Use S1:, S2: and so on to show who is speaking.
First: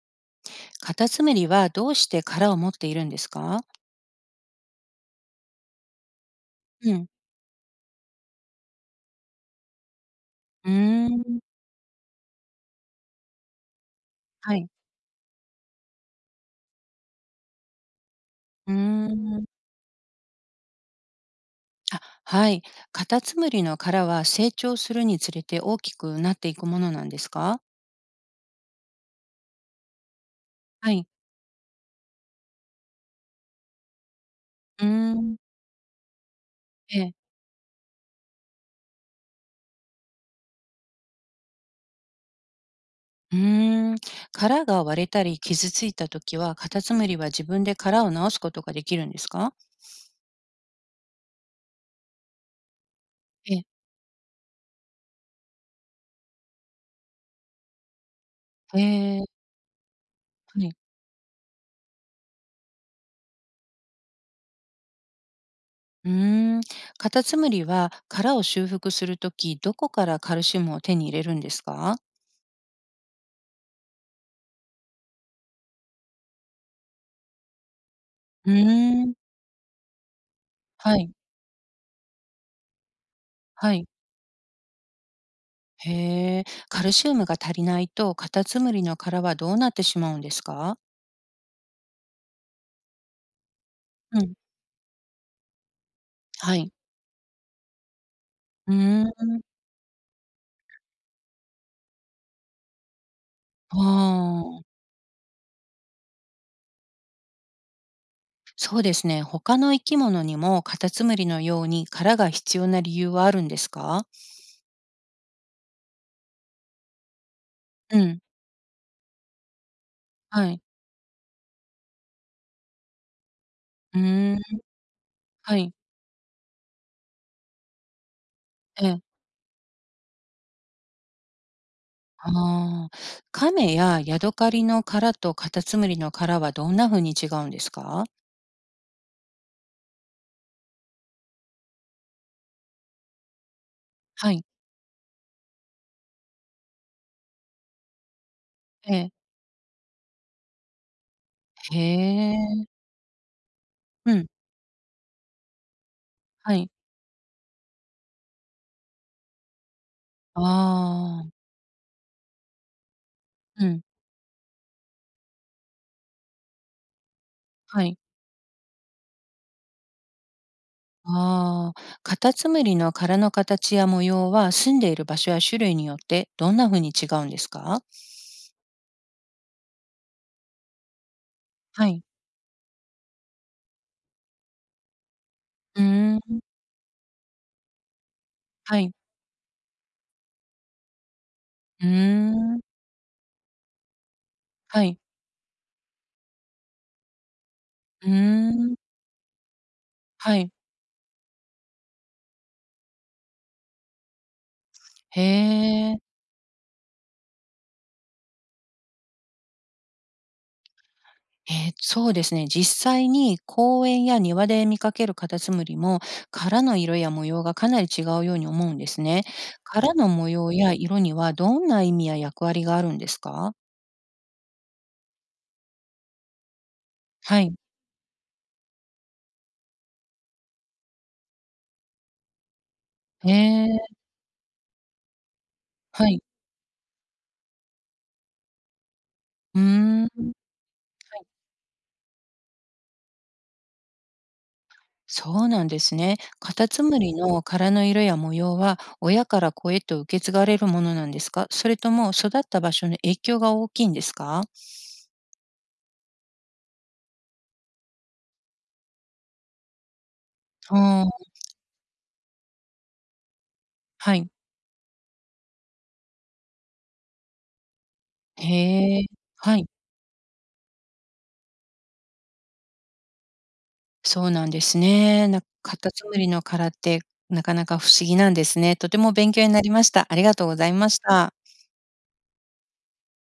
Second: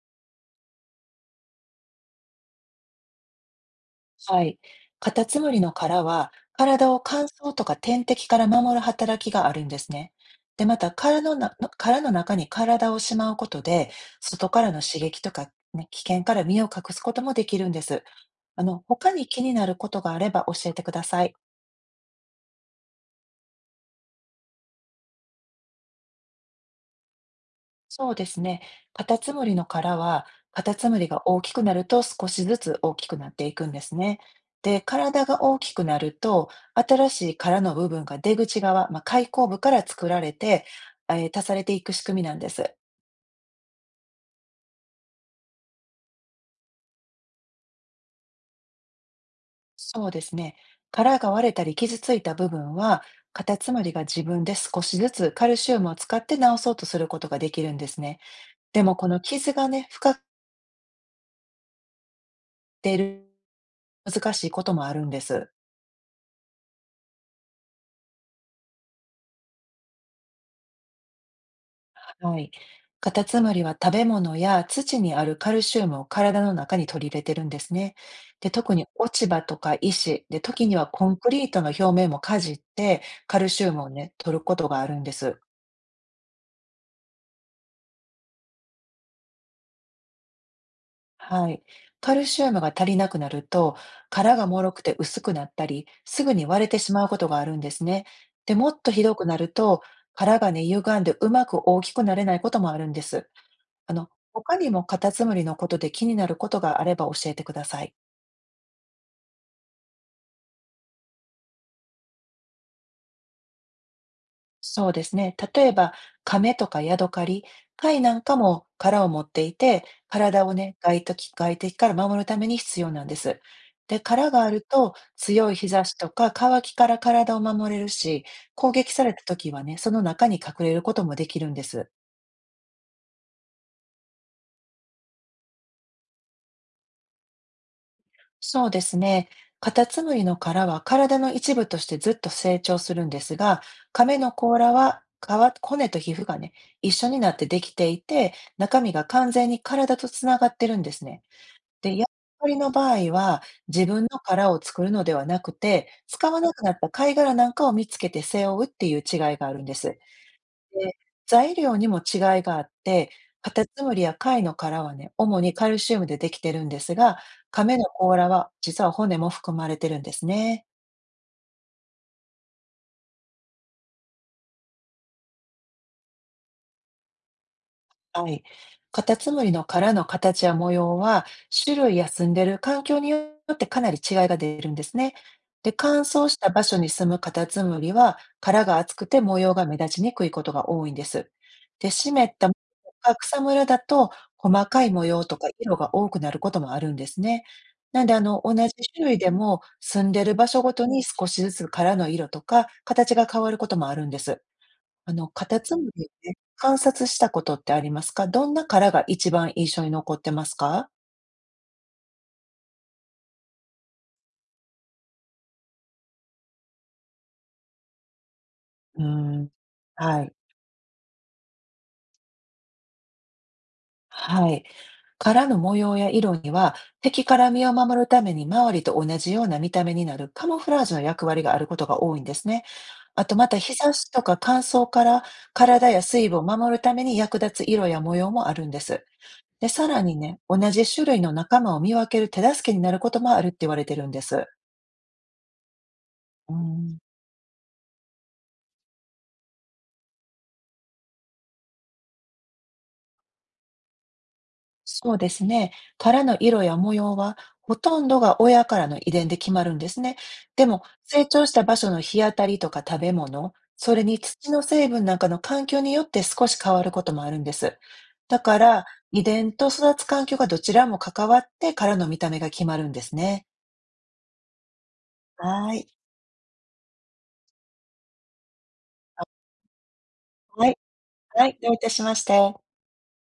S1: カタツムリはどうして殻を持っているんですか？
S2: はい。カタツムリの殻は、体
S1: う
S2: を
S1: ん。
S2: 乾燥とか天敵から守る働きがあるんですね。で、
S1: う
S2: また
S1: ーん。
S2: 殻の中に体をしまうことで、外
S1: は
S2: か
S1: い。
S2: らの刺激とか、ね、危険から身を隠すこともできるんです。
S1: う
S2: 他に
S1: ー
S2: 気
S1: ん。
S2: になることがあれば教えてください。
S1: あ、はい。カタツムリの殻は成長するにつれて大きくなっていくものなんですか？
S2: そうですね。カタツムリの殻は、カタツ
S1: は
S2: ム
S1: い。
S2: リが大きくなると少しずつ大きくなっていくんですね。で、
S1: うー
S2: 体
S1: ん。
S2: が大きくなると、
S1: え
S2: 新
S1: え。
S2: しい殻の部分が出口側、まあ、開口部から作られて、足されていく仕組みなんです。
S1: うーん。殻が割れたり傷ついたときは、カタツムリは自分で殻を直すことができるんですか？
S2: そうですね。殻が割れたり傷ついた部分は、カ
S1: え
S2: タ
S1: え。
S2: ツムリが自分で少しずつカルシウムを使って治そうとすることができるんですね。
S1: へ
S2: でも、この
S1: え、
S2: 傷がね、深く
S1: はい。
S2: ている難しいこともあるんです。
S1: うーん。カタツムリは殻を修復するとき、どこからカルシウムを手に入れるんですか？
S2: はい。カタツムリは食べ物や土にあるカルシウムを体の中に取り入れてるんですね。
S1: う
S2: で、
S1: ー
S2: 特に落
S1: ん。
S2: ち葉とか石で、時には
S1: は
S2: コ
S1: い。
S2: ンクリートの表面もかじってカルシウ
S1: は
S2: ム
S1: い。
S2: をね、取ることがあるんです。
S1: へえ。カルシウムが足りないと、カタツムリの殻はどうなってしまうんですか？
S2: はい。カルシウムが足りなくなると、
S1: うん、
S2: 殻が脆くて薄くなったり、すぐに
S1: は
S2: 割れ
S1: い。
S2: てしまうことがあるんですね。で、も
S1: う
S2: っとひ
S1: ー
S2: どく
S1: ん。
S2: なると、殻がね、歪んでうまく大きくなれないこともあるんです。
S1: あ
S2: 他に
S1: あ、
S2: もカタツムリのことで気になることがあれば教えてください。
S1: そうですね。他の生き物にもカタツムリのように殻が必要な理由はあるんですか？
S2: そうですね。例えば、亀とかヤドカリ、
S1: う
S2: 貝なん
S1: ん、
S2: かも殻を持っていて、体
S1: は
S2: を
S1: い。
S2: ね、外敵から守るために必要なんです。
S1: う
S2: で、殻
S1: ーん、
S2: があると強い
S1: は
S2: 日
S1: い。
S2: 差しとか乾きから体を守れるし、攻
S1: え
S2: 撃
S1: え。
S2: された時はね、その中に隠れることもできるんです。
S1: ああ。カメやヤドカリの殻とカタツムリの殻はどんな風に違うんですか？
S2: そうですね。カタツムリの殻は体の一部としてずっと成長するんですが、亀の
S1: はい。
S2: 甲羅は皮、骨と皮膚がね、一緒になってできていて、中身
S1: え
S2: が
S1: え。
S2: 完全に体とつながってるんですね。
S1: へ
S2: で、ヤドカリの
S1: え。
S2: 場合は自分
S1: う
S2: の
S1: ん、
S2: 殻を作るのではなくて、使わな
S1: は
S2: く
S1: い。
S2: なった貝殻なんかを見つけて背負うっていう違いがあるんです。で、
S1: ああ。
S2: 材料にも違いがあって、カタ
S1: うん、
S2: ツムリや貝の殻はね、主にカルシウムでできてるんですが、亀
S1: は
S2: の
S1: い。
S2: 甲羅は実は骨も含まれてるんですね。
S1: ああ、カタツムリの殻の形や模様は住んでいる場所や種類によってどんな風に違うんですか？
S2: はい。カタツムリの殻の形や模様は、種
S1: は
S2: 類
S1: い。
S2: や住んでる環境によってかなり違いが出るんですね。で、
S1: う
S2: 乾
S1: ー
S2: 燥し
S1: ん。
S2: た場所に住むカタツムリは、殻が
S1: はい。
S2: 厚くて模様が目立ちにくいことが多いんです。
S1: うー
S2: で、湿った木
S1: ん。
S2: とか草むらだと、細か
S1: は
S2: い
S1: い。
S2: 模様とか色が多くなることもあるんですね。なん
S1: うー
S2: で、同じ
S1: ん。
S2: 種類でも、住んでる
S1: は
S2: 場
S1: い。
S2: 所ごとに少しずつ殻の色とか形が変わることもあるんです。
S1: へ
S2: カタツム
S1: え。
S2: リをね、観察したことってありますか？どんな殻が一番印象に残ってますか？
S1: そうですね。実際に公園や庭で見かけるカタツムリも、殻の色や模様がかなり違うように思うんです
S2: う
S1: ね。
S2: ーん。
S1: 殻の
S2: は
S1: 模
S2: い。
S1: 様や色にはどんな意味や役割があるんですか？
S2: はい。殻の模様や色には、敵か
S1: は
S2: ら
S1: い。
S2: 身を守るために周りと同じような見た目になるカモフラージュの役割があることが多いんですね。あ
S1: へ
S2: とまた
S1: え、
S2: 日差しとか乾燥から、体や
S1: はい。
S2: 水分を守るために役立つ色や模様もあるんです。
S1: うー
S2: で、さ
S1: ん。
S2: ら
S1: は
S2: に
S1: い。
S2: ね、同じ種類の仲間を見分ける手助けになることもあるって言われてるんです。
S1: そうなんですね。
S2: う
S1: カタツム
S2: ん。
S1: リの殻の色や模様は親から子へと受け継がれるものなんですか、それとも育った場所の影響が大きいんですか？
S2: そうですね。殻の色や模様は、ほとんどが親からの遺伝で決まるんですね。でも、
S1: ああ、
S2: 成長した場所の日当たりとか食べ物、それ
S1: は
S2: に
S1: い。
S2: 土の成分なんかの環境によって少し変わることもあるんです。だから、
S1: へえ、
S2: 遺伝
S1: はい。
S2: と育つ環境がどちらも関わって殻の見た目が決まるんですね。
S1: そうなんですね。
S2: は
S1: カ
S2: い。
S1: タツムリの殻ってなかなか不思議なんですね。とても勉強になりました。ありがとうご
S2: は
S1: ざい
S2: い。
S1: ました。
S2: はい。どういたしまして。